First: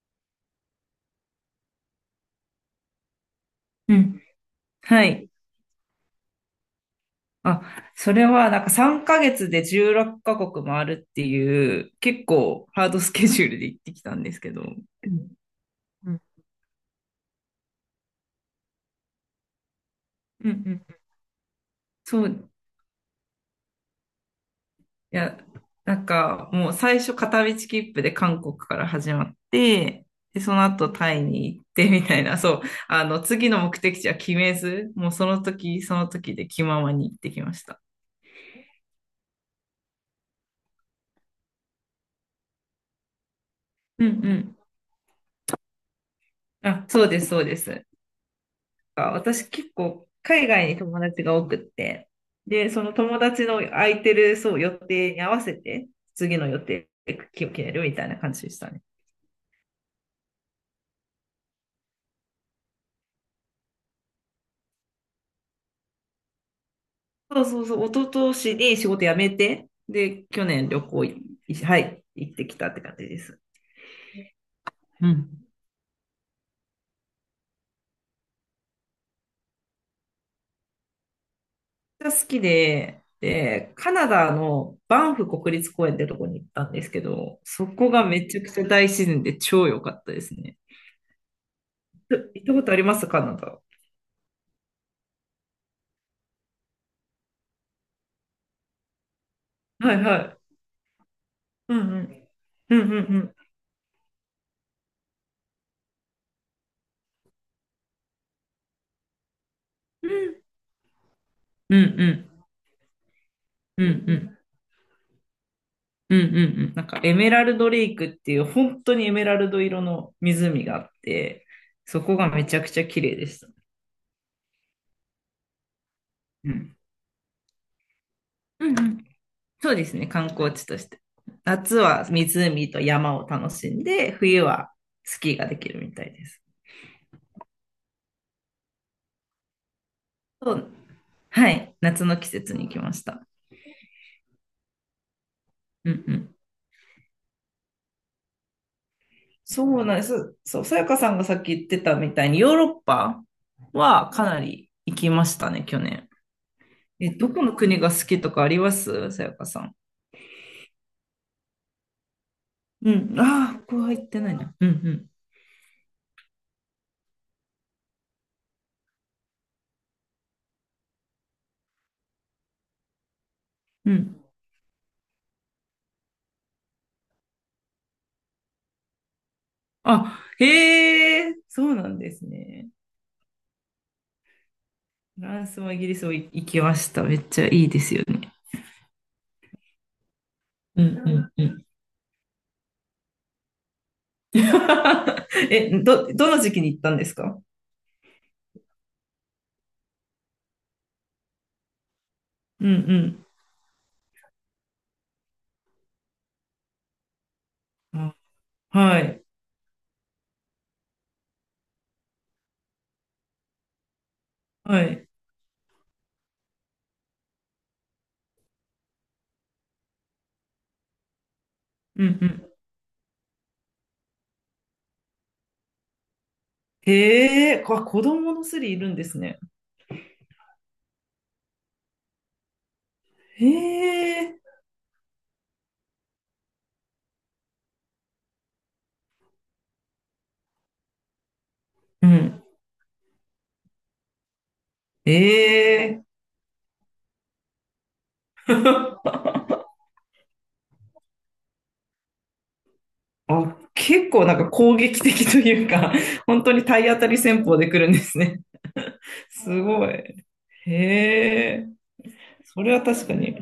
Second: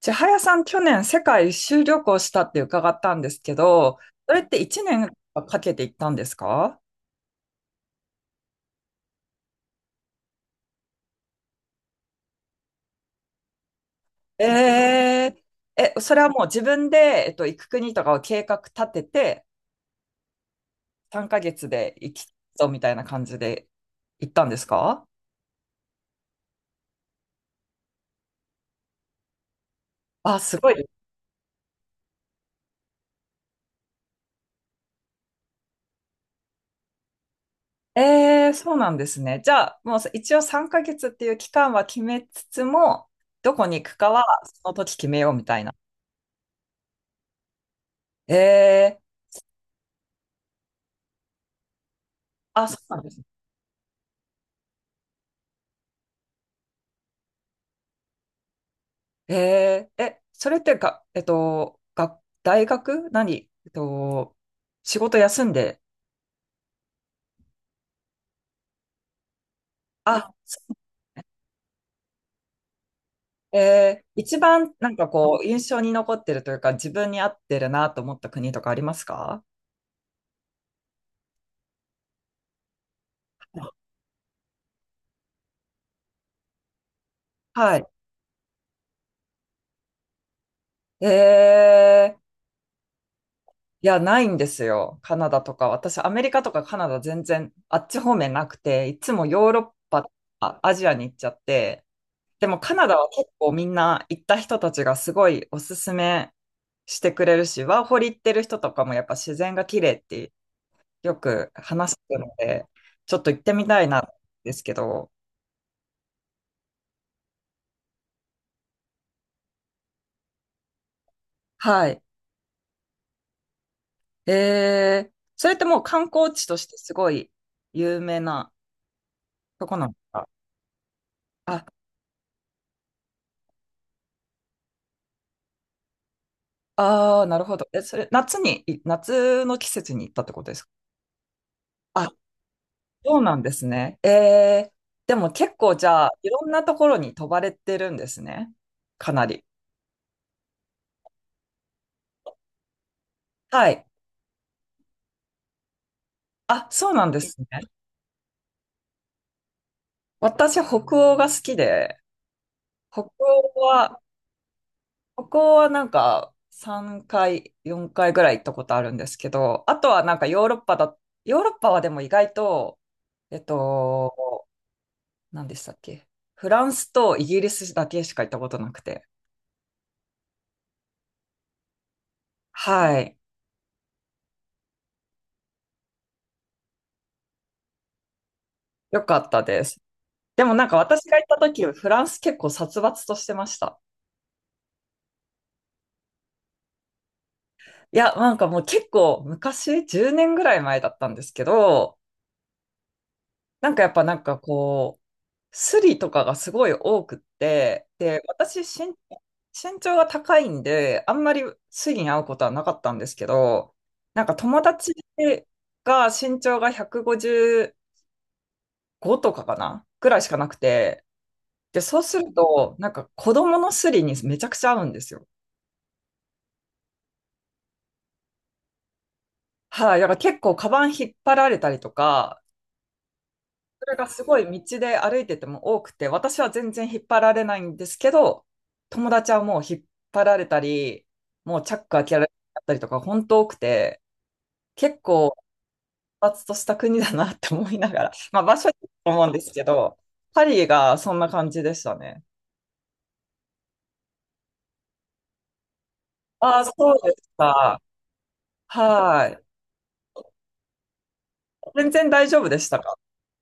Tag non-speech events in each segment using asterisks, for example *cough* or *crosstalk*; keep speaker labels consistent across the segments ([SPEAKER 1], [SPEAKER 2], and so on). [SPEAKER 1] 千早さん、去年世界一周旅行したって伺ったんですけ
[SPEAKER 2] う
[SPEAKER 1] ど、
[SPEAKER 2] ん。
[SPEAKER 1] それって1
[SPEAKER 2] は
[SPEAKER 1] 年
[SPEAKER 2] い。
[SPEAKER 1] かけて行ったんですか？
[SPEAKER 2] あ、それはなんか3ヶ月で16カ国もあるっていう結構ハードスケジュールで行ってきたんです
[SPEAKER 1] え
[SPEAKER 2] けど。うん
[SPEAKER 1] え、それはもう自分で、行く国とかを計画立てて、
[SPEAKER 2] うんうん。
[SPEAKER 1] 3ヶ月で行
[SPEAKER 2] そ
[SPEAKER 1] き
[SPEAKER 2] う、
[SPEAKER 1] そうみたいな感じで行ったんですか？
[SPEAKER 2] いや、なんかもう最初片道切符で韓国から始まって、
[SPEAKER 1] あ、
[SPEAKER 2] で、そ
[SPEAKER 1] す
[SPEAKER 2] の
[SPEAKER 1] ごい。
[SPEAKER 2] 後タイに行ってみたいな、そう、あの、次の目的地は決めず、もうその時その時で気ままに行ってきました。
[SPEAKER 1] ええ、そうなんですね。じゃあ、もう一応3ヶ月っていう期間は決めつつも、どこに行く
[SPEAKER 2] うん
[SPEAKER 1] か
[SPEAKER 2] う
[SPEAKER 1] は
[SPEAKER 2] ん。
[SPEAKER 1] その時決めようみたいな。
[SPEAKER 2] あ、そうです、そうです。
[SPEAKER 1] ええ。
[SPEAKER 2] 私結構海外に友達が多くって、
[SPEAKER 1] あ、
[SPEAKER 2] で、
[SPEAKER 1] そ
[SPEAKER 2] その
[SPEAKER 1] うなんで
[SPEAKER 2] 友
[SPEAKER 1] す。
[SPEAKER 2] 達の空いてる、そう、予定に合わせて、次の予定を決めるみたいな感じでしたね。
[SPEAKER 1] えー、え、それってが、えっと、が、大学何えっと、仕事休んで、
[SPEAKER 2] そうそうそう、一昨年に仕事辞めて、
[SPEAKER 1] あ、
[SPEAKER 2] で、去年旅行、はい、行ってきたって感じです。
[SPEAKER 1] えー、一番なん
[SPEAKER 2] う
[SPEAKER 1] かこう、
[SPEAKER 2] ん。
[SPEAKER 1] 印象に残ってるというか、自分に合ってるなと思った国とかありますか？
[SPEAKER 2] めっちゃ好きで、で、カナダのバンフ国立公園ってとこに行ったんですけど、そ
[SPEAKER 1] はい。
[SPEAKER 2] こがめちゃくちゃ大自然で超良かったですね。
[SPEAKER 1] えー、
[SPEAKER 2] え、行ったことありますカナダ。
[SPEAKER 1] いや、ないんですよ。カナダとか。私、アメリカとかカナダ全然、あっち方面なくて、いつもヨーロッ
[SPEAKER 2] は
[SPEAKER 1] パ
[SPEAKER 2] い
[SPEAKER 1] と
[SPEAKER 2] はい。
[SPEAKER 1] か、アジアに行っちゃっ
[SPEAKER 2] うん
[SPEAKER 1] て、
[SPEAKER 2] うん。
[SPEAKER 1] でもカ
[SPEAKER 2] う
[SPEAKER 1] ナ
[SPEAKER 2] ん
[SPEAKER 1] ダ
[SPEAKER 2] う
[SPEAKER 1] は
[SPEAKER 2] んう
[SPEAKER 1] 結
[SPEAKER 2] ん。
[SPEAKER 1] 構みんな行った人たちがすごいおすすめしてくれるし、ワーホリ行ってる人とかもやっぱ自然が綺麗っ
[SPEAKER 2] う
[SPEAKER 1] て
[SPEAKER 2] ん
[SPEAKER 1] よく
[SPEAKER 2] う
[SPEAKER 1] 話す
[SPEAKER 2] ん
[SPEAKER 1] ので、ちょっと行ってみた
[SPEAKER 2] うん
[SPEAKER 1] い
[SPEAKER 2] う
[SPEAKER 1] なん
[SPEAKER 2] んうん
[SPEAKER 1] ですけど、
[SPEAKER 2] うんうんうん、なんかエメラルドレイクっていう本当にエメラルド色の湖があって、
[SPEAKER 1] は
[SPEAKER 2] そ
[SPEAKER 1] い。
[SPEAKER 2] こがめちゃくちゃ綺麗でした。
[SPEAKER 1] えー、それってもう観光地
[SPEAKER 2] う
[SPEAKER 1] として
[SPEAKER 2] ん。
[SPEAKER 1] すごい有名な
[SPEAKER 2] うんうん。
[SPEAKER 1] と
[SPEAKER 2] そ
[SPEAKER 1] こ
[SPEAKER 2] うで
[SPEAKER 1] なんで
[SPEAKER 2] す
[SPEAKER 1] す
[SPEAKER 2] ね、
[SPEAKER 1] か？
[SPEAKER 2] 観光地として。
[SPEAKER 1] あ、
[SPEAKER 2] 夏は湖と山を楽しんで、冬はスキーができるみたいです。
[SPEAKER 1] あー、なるほど。え、それ夏に、夏の季節に行ったってこと
[SPEAKER 2] そ
[SPEAKER 1] ですか？
[SPEAKER 2] う。はい、夏
[SPEAKER 1] あ、
[SPEAKER 2] の季節に行きまし
[SPEAKER 1] そう
[SPEAKER 2] た。
[SPEAKER 1] なんですね。ええ、でも結構じ
[SPEAKER 2] うん
[SPEAKER 1] ゃあ、
[SPEAKER 2] う
[SPEAKER 1] い
[SPEAKER 2] ん。
[SPEAKER 1] ろんなところに飛ばれてるんですね。かなり。
[SPEAKER 2] そうなんです。そう、さやかさんがさっき言ってたみたいに、ヨーロッパ
[SPEAKER 1] はい。
[SPEAKER 2] はかなり行きましたね、去年。
[SPEAKER 1] あ、そうなん
[SPEAKER 2] え、
[SPEAKER 1] で
[SPEAKER 2] ど
[SPEAKER 1] す
[SPEAKER 2] こ
[SPEAKER 1] ね。
[SPEAKER 2] の国が好きとかありますさやかさん。
[SPEAKER 1] 私、北欧が好きで、
[SPEAKER 2] う
[SPEAKER 1] 北
[SPEAKER 2] ん。ああ、
[SPEAKER 1] 欧
[SPEAKER 2] ここは
[SPEAKER 1] は、
[SPEAKER 2] 行ってないな。うん
[SPEAKER 1] 北欧はなんか3回、4回ぐらい行ったことあるんですけど、あとはなんかヨーロッパだ、ヨーロッパはでも意外と、えっ
[SPEAKER 2] うん。うん。
[SPEAKER 1] と、何でしたっけ？フランスとイギリスだけしか行ったことなくて。
[SPEAKER 2] あ、へえ、そうなんですね。
[SPEAKER 1] はい。
[SPEAKER 2] フランスもイギリスも行きました。めっちゃいいですよね。
[SPEAKER 1] よかったです。でもなんか
[SPEAKER 2] うん
[SPEAKER 1] 私が行っ
[SPEAKER 2] う
[SPEAKER 1] た
[SPEAKER 2] んう
[SPEAKER 1] 時、
[SPEAKER 2] ん。
[SPEAKER 1] フランス結構殺伐としてました。
[SPEAKER 2] *laughs* え、どの時期に行ったんですか。
[SPEAKER 1] いや、なんかもう結構昔、10年ぐらい前だったんですけど、
[SPEAKER 2] うん
[SPEAKER 1] なんかやっぱなんかこう、スリとかがすごい多くって、
[SPEAKER 2] うん。
[SPEAKER 1] で、
[SPEAKER 2] あ、はい。
[SPEAKER 1] 身長が高いんで、あんまりスリに会うことはなかったんですけど、なんか友
[SPEAKER 2] は
[SPEAKER 1] 達
[SPEAKER 2] い。
[SPEAKER 1] が身長が155とかかなぐらいしかなくて、で、そう
[SPEAKER 2] う
[SPEAKER 1] す
[SPEAKER 2] んう
[SPEAKER 1] る
[SPEAKER 2] ん。
[SPEAKER 1] と、なんか子供のスリにめちゃくちゃ合うんですよ。
[SPEAKER 2] へえ、子供のスリいるんですね。
[SPEAKER 1] はい、だから結構カバン引っ張られたりとか、それが
[SPEAKER 2] え
[SPEAKER 1] すご
[SPEAKER 2] え。
[SPEAKER 1] い道で歩いてても多くて、私は全然引っ張られないんですけど、友達はもう引っ張られたり、もうチャック開
[SPEAKER 2] う
[SPEAKER 1] けられ
[SPEAKER 2] ん。
[SPEAKER 1] たりとか、本当多くて、結
[SPEAKER 2] え
[SPEAKER 1] 構
[SPEAKER 2] え。
[SPEAKER 1] 発達とした国だなって思いながら、*laughs* まあ場所によると思うんで
[SPEAKER 2] *laughs*
[SPEAKER 1] すけど、パリがそんな感じでしたね。
[SPEAKER 2] あ、結構なんか攻撃的というか、本当
[SPEAKER 1] ああ、
[SPEAKER 2] に
[SPEAKER 1] そ
[SPEAKER 2] 体
[SPEAKER 1] う
[SPEAKER 2] 当た
[SPEAKER 1] で
[SPEAKER 2] り
[SPEAKER 1] す
[SPEAKER 2] 戦法で来
[SPEAKER 1] か。
[SPEAKER 2] るんですね。
[SPEAKER 1] は
[SPEAKER 2] *laughs*
[SPEAKER 1] い。
[SPEAKER 2] すごい。へえ。
[SPEAKER 1] 全然大丈夫で
[SPEAKER 2] そ
[SPEAKER 1] し
[SPEAKER 2] れ
[SPEAKER 1] た
[SPEAKER 2] は
[SPEAKER 1] か？
[SPEAKER 2] 確かに。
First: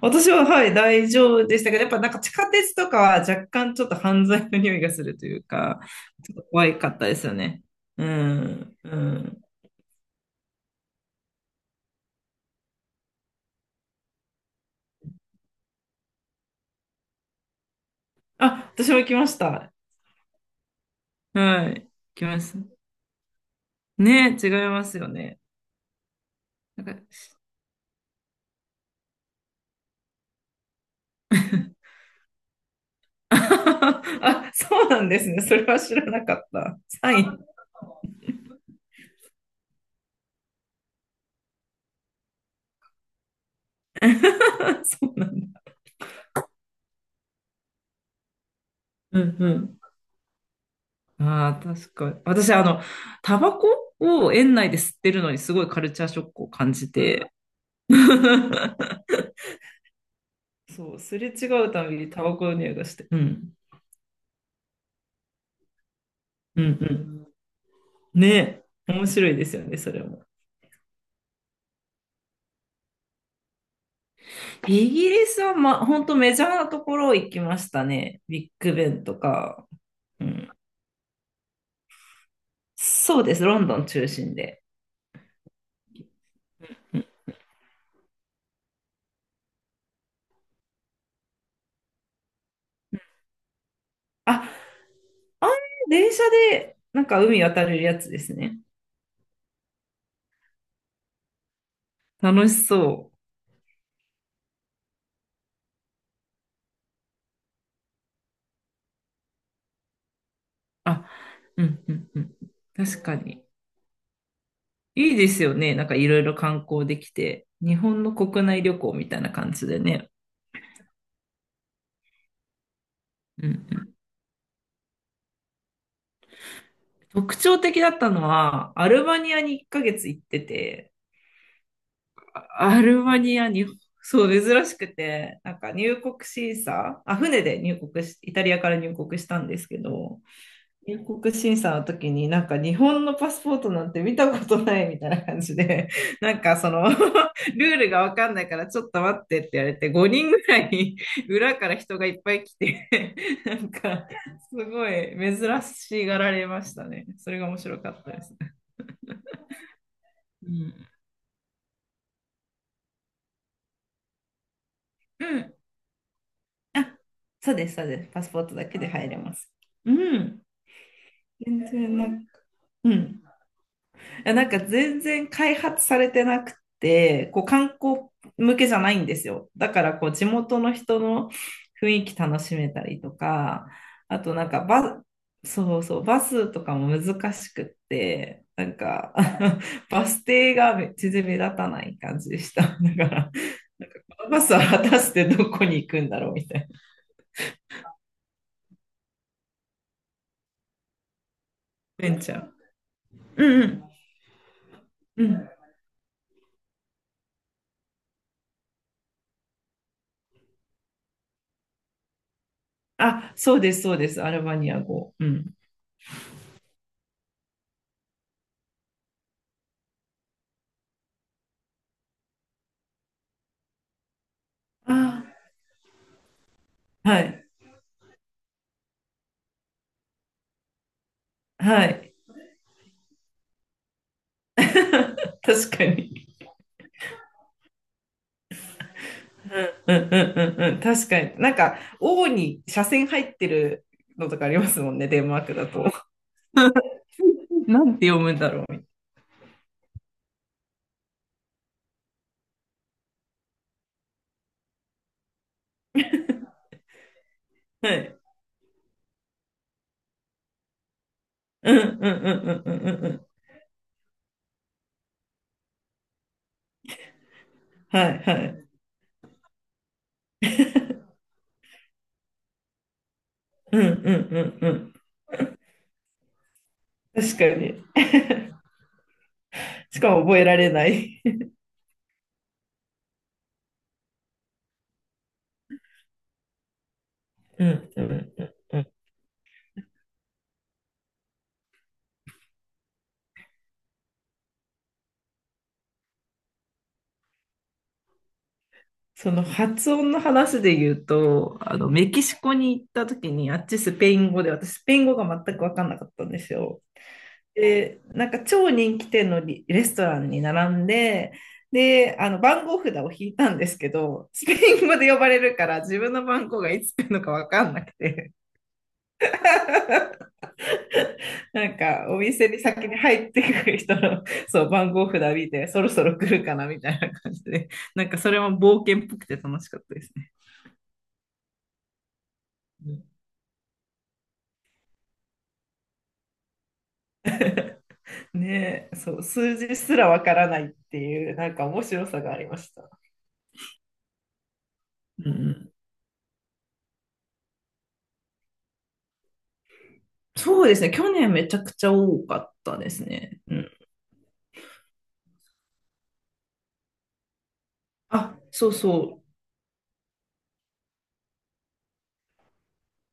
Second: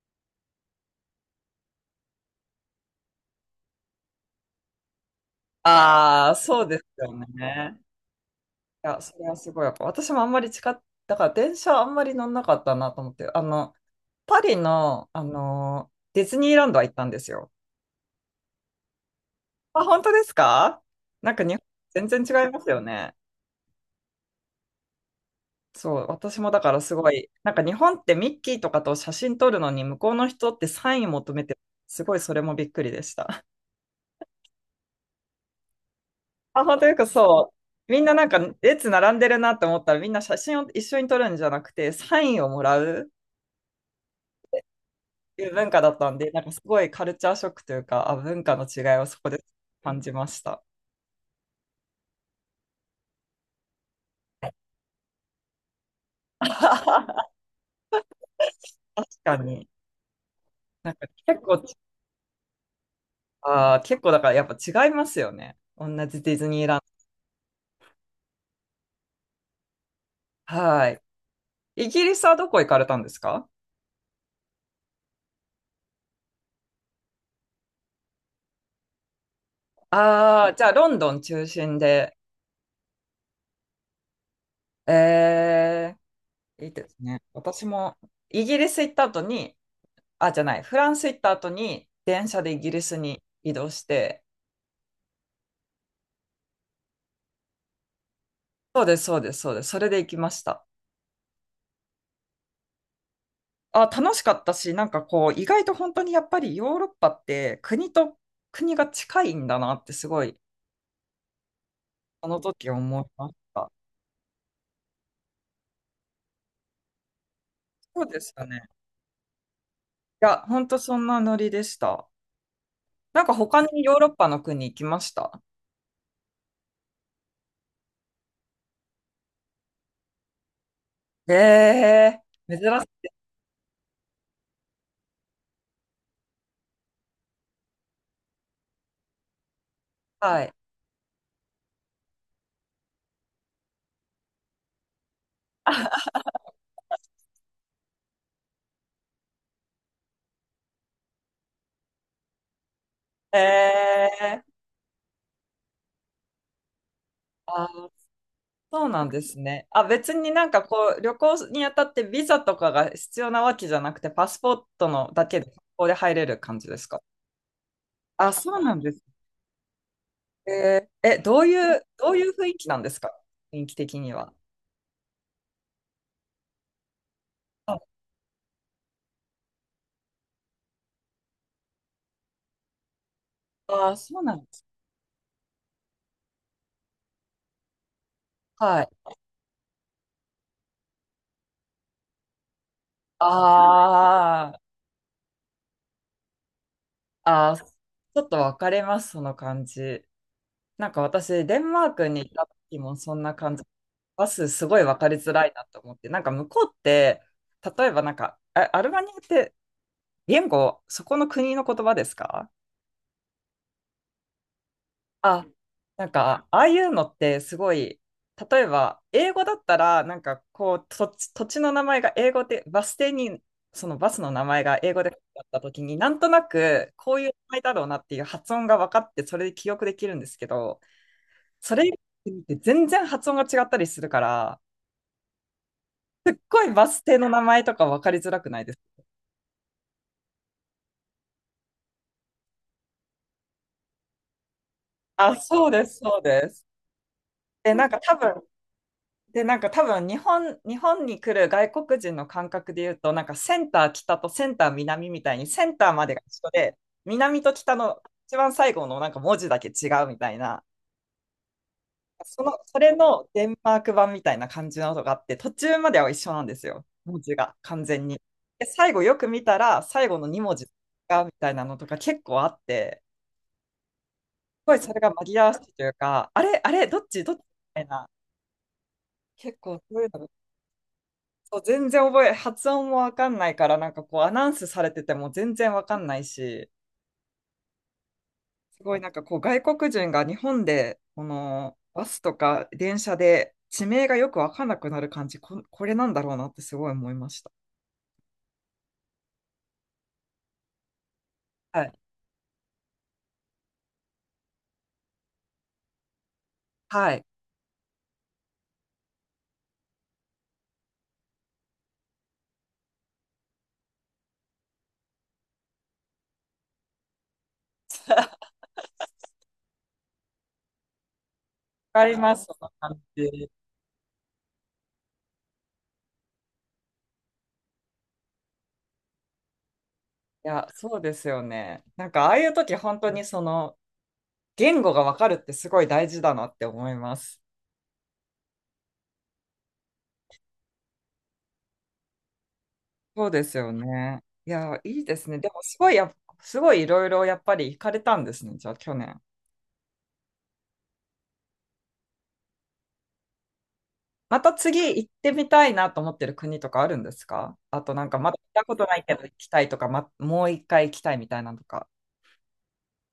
[SPEAKER 2] 私は、はい、大丈夫でしたけど、やっぱなんか地下鉄とかは若干ちょっと犯罪の匂いがするというか、
[SPEAKER 1] あ
[SPEAKER 2] ち
[SPEAKER 1] あ、
[SPEAKER 2] ょっと
[SPEAKER 1] そう
[SPEAKER 2] 怖
[SPEAKER 1] です
[SPEAKER 2] かった
[SPEAKER 1] よ
[SPEAKER 2] ですよね。
[SPEAKER 1] ね。
[SPEAKER 2] うん、
[SPEAKER 1] い
[SPEAKER 2] う
[SPEAKER 1] や、それは
[SPEAKER 2] ん。
[SPEAKER 1] すごいやっぱ私もあんまり近っ、だから電車あんまり乗んなかったなと思って、パリの、ディズニーランドは行ったんですよ。
[SPEAKER 2] あ、私も来ました。
[SPEAKER 1] あ、本当ですか？なんか日
[SPEAKER 2] はい、
[SPEAKER 1] 本、全
[SPEAKER 2] 来ま
[SPEAKER 1] 然違い
[SPEAKER 2] し
[SPEAKER 1] ま
[SPEAKER 2] た。
[SPEAKER 1] すよね。
[SPEAKER 2] ね、違いますよね。
[SPEAKER 1] そう、私もだから
[SPEAKER 2] なん
[SPEAKER 1] す
[SPEAKER 2] か。
[SPEAKER 1] ごい、なんか日本ってミッキーとかと写真撮るのに向こうの人ってサイン求めて、すごいそれもびっくりでし
[SPEAKER 2] *laughs*
[SPEAKER 1] た。
[SPEAKER 2] あ、そうなんですね。それは知らなかっ
[SPEAKER 1] あ、
[SPEAKER 2] た。
[SPEAKER 1] 本当よく
[SPEAKER 2] サイン。
[SPEAKER 1] そう。みんななんか列並んでるなって思ったらみんな写真を一緒に撮るんじゃなくてサインをもらう。
[SPEAKER 2] *laughs* そうな
[SPEAKER 1] い
[SPEAKER 2] ん
[SPEAKER 1] う
[SPEAKER 2] だ。
[SPEAKER 1] 文化だったんで、なんかすごいカルチャーショックというか、あ、文化の違いを
[SPEAKER 2] う
[SPEAKER 1] そこ
[SPEAKER 2] ん
[SPEAKER 1] で
[SPEAKER 2] う
[SPEAKER 1] 感じました。
[SPEAKER 2] ん。ああ、確かに。私、あの、タバコを園内で吸ってるのにすごいカルチャーショックを感じて。
[SPEAKER 1] *laughs* 確
[SPEAKER 2] *laughs*
[SPEAKER 1] かに。な
[SPEAKER 2] そ
[SPEAKER 1] ん
[SPEAKER 2] う、
[SPEAKER 1] か
[SPEAKER 2] すれ
[SPEAKER 1] 結
[SPEAKER 2] 違
[SPEAKER 1] 構、
[SPEAKER 2] うたびにタバコの匂いがして。うん。
[SPEAKER 1] あー、結構だからやっぱ違いますよね。同じディズ
[SPEAKER 2] う
[SPEAKER 1] ニ
[SPEAKER 2] ん
[SPEAKER 1] ー
[SPEAKER 2] う
[SPEAKER 1] ラン
[SPEAKER 2] ん。ねえ。面白いですよね、それも。
[SPEAKER 1] ド。はい。イギリスはどこ行かれたんですか？
[SPEAKER 2] イギリスは、ま、本当メジャーなところ行きましたね。ビッグベンとか。う
[SPEAKER 1] ああ
[SPEAKER 2] ん。
[SPEAKER 1] ー、じゃあロンドン中心で。
[SPEAKER 2] そうです、ロンドン中心で。
[SPEAKER 1] えー、いいですね。私もイギリス行った後に、あ、じゃない、フランス行った後に電車でイギリスに移動して、
[SPEAKER 2] あ、あん電車で、なんか海渡れるやつですね。
[SPEAKER 1] そうです、そうです、そうです。それで行きました。
[SPEAKER 2] 楽しそう。
[SPEAKER 1] あ、楽しかったし、なんかこう、意外と本当にやっぱりヨーロッパって国と国が近いんだなってすごい、
[SPEAKER 2] あ、うん、うん、う
[SPEAKER 1] あ
[SPEAKER 2] ん。
[SPEAKER 1] の時思
[SPEAKER 2] 確
[SPEAKER 1] い
[SPEAKER 2] か
[SPEAKER 1] まし
[SPEAKER 2] に。
[SPEAKER 1] た。
[SPEAKER 2] いいですよね。なんかいろいろ観光できて。日
[SPEAKER 1] そ
[SPEAKER 2] 本
[SPEAKER 1] う
[SPEAKER 2] の
[SPEAKER 1] でした
[SPEAKER 2] 国内
[SPEAKER 1] ね。
[SPEAKER 2] 旅行みたいな感じでね。
[SPEAKER 1] いや、本当そんなノリでした。なんか
[SPEAKER 2] うん
[SPEAKER 1] 他
[SPEAKER 2] う
[SPEAKER 1] にヨ
[SPEAKER 2] ん。
[SPEAKER 1] ーロッパの国行きました？
[SPEAKER 2] 特徴的だったのは、アルバニアに1ヶ月行ってて、
[SPEAKER 1] え
[SPEAKER 2] あ
[SPEAKER 1] ー、珍
[SPEAKER 2] ア
[SPEAKER 1] し
[SPEAKER 2] ル
[SPEAKER 1] い。
[SPEAKER 2] バニアに、そう、珍しくて、なんか入国審査、あ、船で入国し、イタリアから入国したんですけど、
[SPEAKER 1] はい。
[SPEAKER 2] 入国審査の時になんか日本のパスポートなんて見たことないみたいな感じで、*laughs* なんかその *laughs* ルールがわかんないからちょっと待ってって言われて5人ぐらい裏から人がいっぱい来て、 *laughs* なんか
[SPEAKER 1] えー、
[SPEAKER 2] すごい珍しがられましたね。それが面
[SPEAKER 1] あ、
[SPEAKER 2] 白かったですね。
[SPEAKER 1] そうなんですね。あ、別にな
[SPEAKER 2] う
[SPEAKER 1] んか
[SPEAKER 2] ん。
[SPEAKER 1] こう、旅行にあたってビザとかが必要なわけじゃなくて、パスポートのだ
[SPEAKER 2] う
[SPEAKER 1] けで、
[SPEAKER 2] ん。
[SPEAKER 1] ここで入れる感じです
[SPEAKER 2] あ、
[SPEAKER 1] か？
[SPEAKER 2] そうです、そうです。パス
[SPEAKER 1] あ、
[SPEAKER 2] ポート
[SPEAKER 1] そう
[SPEAKER 2] だ
[SPEAKER 1] な
[SPEAKER 2] け
[SPEAKER 1] ん
[SPEAKER 2] で
[SPEAKER 1] です
[SPEAKER 2] 入
[SPEAKER 1] ね。
[SPEAKER 2] れます。うん。
[SPEAKER 1] えー、え、
[SPEAKER 2] 全然な
[SPEAKER 1] どう
[SPEAKER 2] ん
[SPEAKER 1] いう
[SPEAKER 2] か、
[SPEAKER 1] 雰囲気なんで
[SPEAKER 2] う
[SPEAKER 1] すか？
[SPEAKER 2] ん。
[SPEAKER 1] 雰囲気的には。
[SPEAKER 2] やなんか全然開発されてなくて、こう観
[SPEAKER 1] あ、
[SPEAKER 2] 光向けじゃないんですよ。だからこう地元の人の雰囲気楽しめたりとか、
[SPEAKER 1] あー、そ
[SPEAKER 2] あ
[SPEAKER 1] う
[SPEAKER 2] と
[SPEAKER 1] なん
[SPEAKER 2] な
[SPEAKER 1] で
[SPEAKER 2] んか
[SPEAKER 1] す。
[SPEAKER 2] そうそう、バスとかも難しくって、なん
[SPEAKER 1] はい。
[SPEAKER 2] か *laughs* バス停が全然目立たない感じでした。*laughs* だか
[SPEAKER 1] あ
[SPEAKER 2] ら、なんかこのバス
[SPEAKER 1] ー
[SPEAKER 2] は果たしてどこに行くんだろうみたいな。
[SPEAKER 1] あー、ちょっと分かれます、その感じ。なんか私、デンマーク
[SPEAKER 2] ベン
[SPEAKER 1] に行
[SPEAKER 2] チ
[SPEAKER 1] っ
[SPEAKER 2] ャ
[SPEAKER 1] た
[SPEAKER 2] ー。
[SPEAKER 1] 時もそんな感じ。
[SPEAKER 2] うん
[SPEAKER 1] バスすごい分かり
[SPEAKER 2] うん。う
[SPEAKER 1] づら
[SPEAKER 2] ん。
[SPEAKER 1] いなと思って、なんか向こうって、例えばなんか、あアルバニアって言語、そこの国の言葉ですか？
[SPEAKER 2] あ、そうです、そうです。アルバニア語。う
[SPEAKER 1] あ、
[SPEAKER 2] ん。
[SPEAKER 1] なんか、ああいうのってすごい、例えば、英語だったら、なんかこう、土地の名前が英語で、バス停に、そのバスの名前が英語で書い
[SPEAKER 2] あ、
[SPEAKER 1] てあった時に、なんとなく、こ
[SPEAKER 2] は
[SPEAKER 1] ういう
[SPEAKER 2] い。
[SPEAKER 1] 名前だろうなっていう発音が分かって、それで記憶できるんですけど、そ
[SPEAKER 2] は
[SPEAKER 1] れっ
[SPEAKER 2] い。
[SPEAKER 1] て全然発音が違ったりするから、
[SPEAKER 2] *laughs* 確かに。
[SPEAKER 1] すっごいバス停の名前とか分かりづらくないですか？
[SPEAKER 2] うんうんうんうん。確かに。なんか、王に斜線入ってるのとかありますもんね、デン
[SPEAKER 1] あ、
[SPEAKER 2] マーク
[SPEAKER 1] そ
[SPEAKER 2] だ
[SPEAKER 1] うで
[SPEAKER 2] と。
[SPEAKER 1] す、そうです。
[SPEAKER 2] *laughs*。
[SPEAKER 1] え、
[SPEAKER 2] な
[SPEAKER 1] なん
[SPEAKER 2] ん
[SPEAKER 1] か
[SPEAKER 2] て
[SPEAKER 1] 多
[SPEAKER 2] 読むん
[SPEAKER 1] 分、
[SPEAKER 2] だろ
[SPEAKER 1] で、なんか多分日本に来る外国人の感覚で言うと、なんかセンター北とセンター南みたいに、センターまでが一緒で、南と北
[SPEAKER 2] う。は
[SPEAKER 1] の
[SPEAKER 2] い。
[SPEAKER 1] 一番最後のなんか文字だけ違うみたいな、
[SPEAKER 2] うんうんうんうん
[SPEAKER 1] そ
[SPEAKER 2] う
[SPEAKER 1] れ
[SPEAKER 2] んうん。
[SPEAKER 1] のデンマーク版みたいな感じの音があって、途中までは一緒なんですよ、文字が完全
[SPEAKER 2] は
[SPEAKER 1] に。
[SPEAKER 2] いはい。
[SPEAKER 1] で、最後よく見たら、最後の2文字がみたいなのとか結構あって、
[SPEAKER 2] うんうん
[SPEAKER 1] す
[SPEAKER 2] う
[SPEAKER 1] ごいそ
[SPEAKER 2] ん
[SPEAKER 1] れが紛らわしいというか、あれ、あれ、
[SPEAKER 2] うん。
[SPEAKER 1] どっ
[SPEAKER 2] 確
[SPEAKER 1] ちみ
[SPEAKER 2] か
[SPEAKER 1] た
[SPEAKER 2] に。
[SPEAKER 1] いな、結構そ
[SPEAKER 2] し
[SPEAKER 1] ういう
[SPEAKER 2] か
[SPEAKER 1] の
[SPEAKER 2] も
[SPEAKER 1] が
[SPEAKER 2] 覚えられない。
[SPEAKER 1] そう全然覚え、*laughs* 発音もわかんないから、なんかこうアナウンスされてても全然わかんないし、
[SPEAKER 2] *laughs*。うんうんうんう
[SPEAKER 1] す
[SPEAKER 2] ん。
[SPEAKER 1] ごいなんかこう外国人が日本で、このバスとか電車で地名がよくわかんなくなる感じ、これなんだろうなってすごい思いました。
[SPEAKER 2] その発音の話で言うと、あ
[SPEAKER 1] は
[SPEAKER 2] の、
[SPEAKER 1] い。
[SPEAKER 2] メキシコに行った時に、あっちスペイン語で、私スペイン語が全く分かんなかったんですよ。
[SPEAKER 1] はい。わ
[SPEAKER 2] で、なんか超人気店のレストランに並んで、で、あの番号札を引いたんですけど、スペイン語で呼ばれるから自分の番号がいつ来るのか分かんなくて、なん
[SPEAKER 1] か
[SPEAKER 2] か
[SPEAKER 1] り
[SPEAKER 2] お
[SPEAKER 1] ます、
[SPEAKER 2] 店
[SPEAKER 1] そ
[SPEAKER 2] に
[SPEAKER 1] の
[SPEAKER 2] 先に
[SPEAKER 1] 感じ。
[SPEAKER 2] 入って
[SPEAKER 1] い
[SPEAKER 2] くる人の、そう、番号札見て、そろそろ来るかなみたいな感じで、なんかそれも冒険っぽくて楽しかったですね。
[SPEAKER 1] や、そうですよね。なんかああいう時本当にその言語がわかるってすごい大事だなって思います。
[SPEAKER 2] *laughs* ねえ、そう、数字すらわからないっていう、なんか面白さがありました。
[SPEAKER 1] そうですよね。いや、いいです
[SPEAKER 2] う
[SPEAKER 1] ね。でも、
[SPEAKER 2] ん、
[SPEAKER 1] すごいいろいろやっぱり行かれたんですね、じゃあ、去年。
[SPEAKER 2] そうですね。去年めちゃくちゃ多かったですね。うん。
[SPEAKER 1] また次行ってみたいなと思ってる国とかあるんですか？あと、なんか、まだ
[SPEAKER 2] あ、
[SPEAKER 1] 行った
[SPEAKER 2] そう
[SPEAKER 1] ことないけど
[SPEAKER 2] そ
[SPEAKER 1] 行きたいとか、ま、もう一回行きたいみたいなのとか。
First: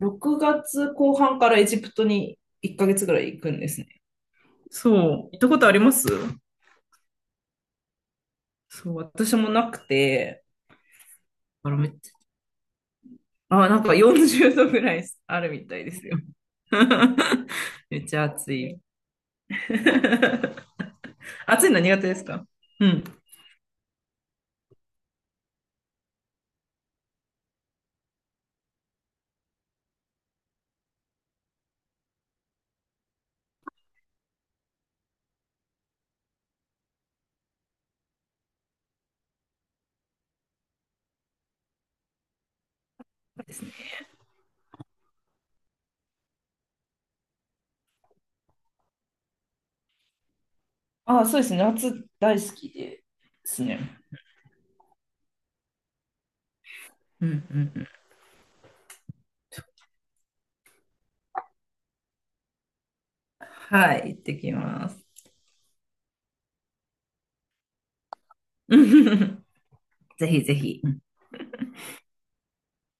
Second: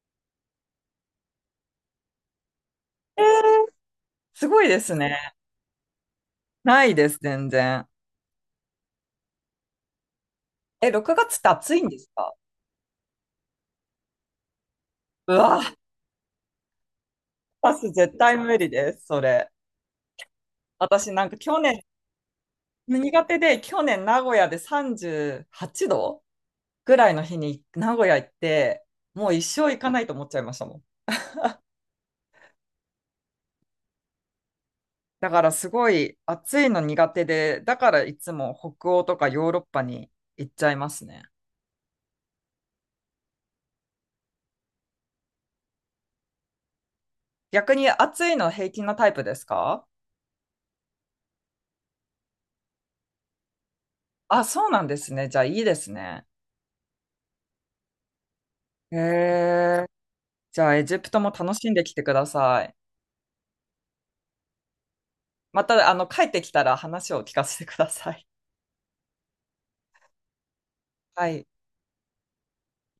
[SPEAKER 2] う。6月後半からエジプトに1ヶ月ぐら
[SPEAKER 1] えー、
[SPEAKER 2] い行くんですね。
[SPEAKER 1] すごいで
[SPEAKER 2] そ
[SPEAKER 1] す
[SPEAKER 2] う。行
[SPEAKER 1] ね。
[SPEAKER 2] ったことあります
[SPEAKER 1] ないです、全然。
[SPEAKER 2] そう、私もなくて。
[SPEAKER 1] え、6月って
[SPEAKER 2] あ
[SPEAKER 1] 暑
[SPEAKER 2] ら、
[SPEAKER 1] いん
[SPEAKER 2] めっ
[SPEAKER 1] です
[SPEAKER 2] ち
[SPEAKER 1] か？
[SPEAKER 2] ゃ、あ、なんか40度ぐらい
[SPEAKER 1] う
[SPEAKER 2] ある
[SPEAKER 1] わ、
[SPEAKER 2] みたいですよ。
[SPEAKER 1] 私
[SPEAKER 2] *laughs* めっち
[SPEAKER 1] 絶
[SPEAKER 2] ゃ
[SPEAKER 1] 対
[SPEAKER 2] 暑
[SPEAKER 1] 無理
[SPEAKER 2] い。
[SPEAKER 1] です、それ。
[SPEAKER 2] *laughs*
[SPEAKER 1] 私なんか去
[SPEAKER 2] 暑いの
[SPEAKER 1] 年、
[SPEAKER 2] 苦手ですか。うん。
[SPEAKER 1] 苦手で、去年名古屋で38度ぐらいの日に名古屋行って、もう一生行かないと思っちゃいましたもん。だからすごい暑いの苦手で、だからいつも北欧とかヨーロッパに行っちゃいますね。
[SPEAKER 2] ですね。
[SPEAKER 1] 逆に暑いの平均のタイプですか？
[SPEAKER 2] あ、そうですね。夏大好きですね。
[SPEAKER 1] あ、そうなんですね。じゃあいいですね。
[SPEAKER 2] うんうんうん。
[SPEAKER 1] へえ。じゃあエジプトも楽しんできてください。
[SPEAKER 2] はい、行ってきます。*laughs*
[SPEAKER 1] また、あの、帰ってきたら話を聞かせてください。
[SPEAKER 2] ぜひぜひ。
[SPEAKER 1] はい。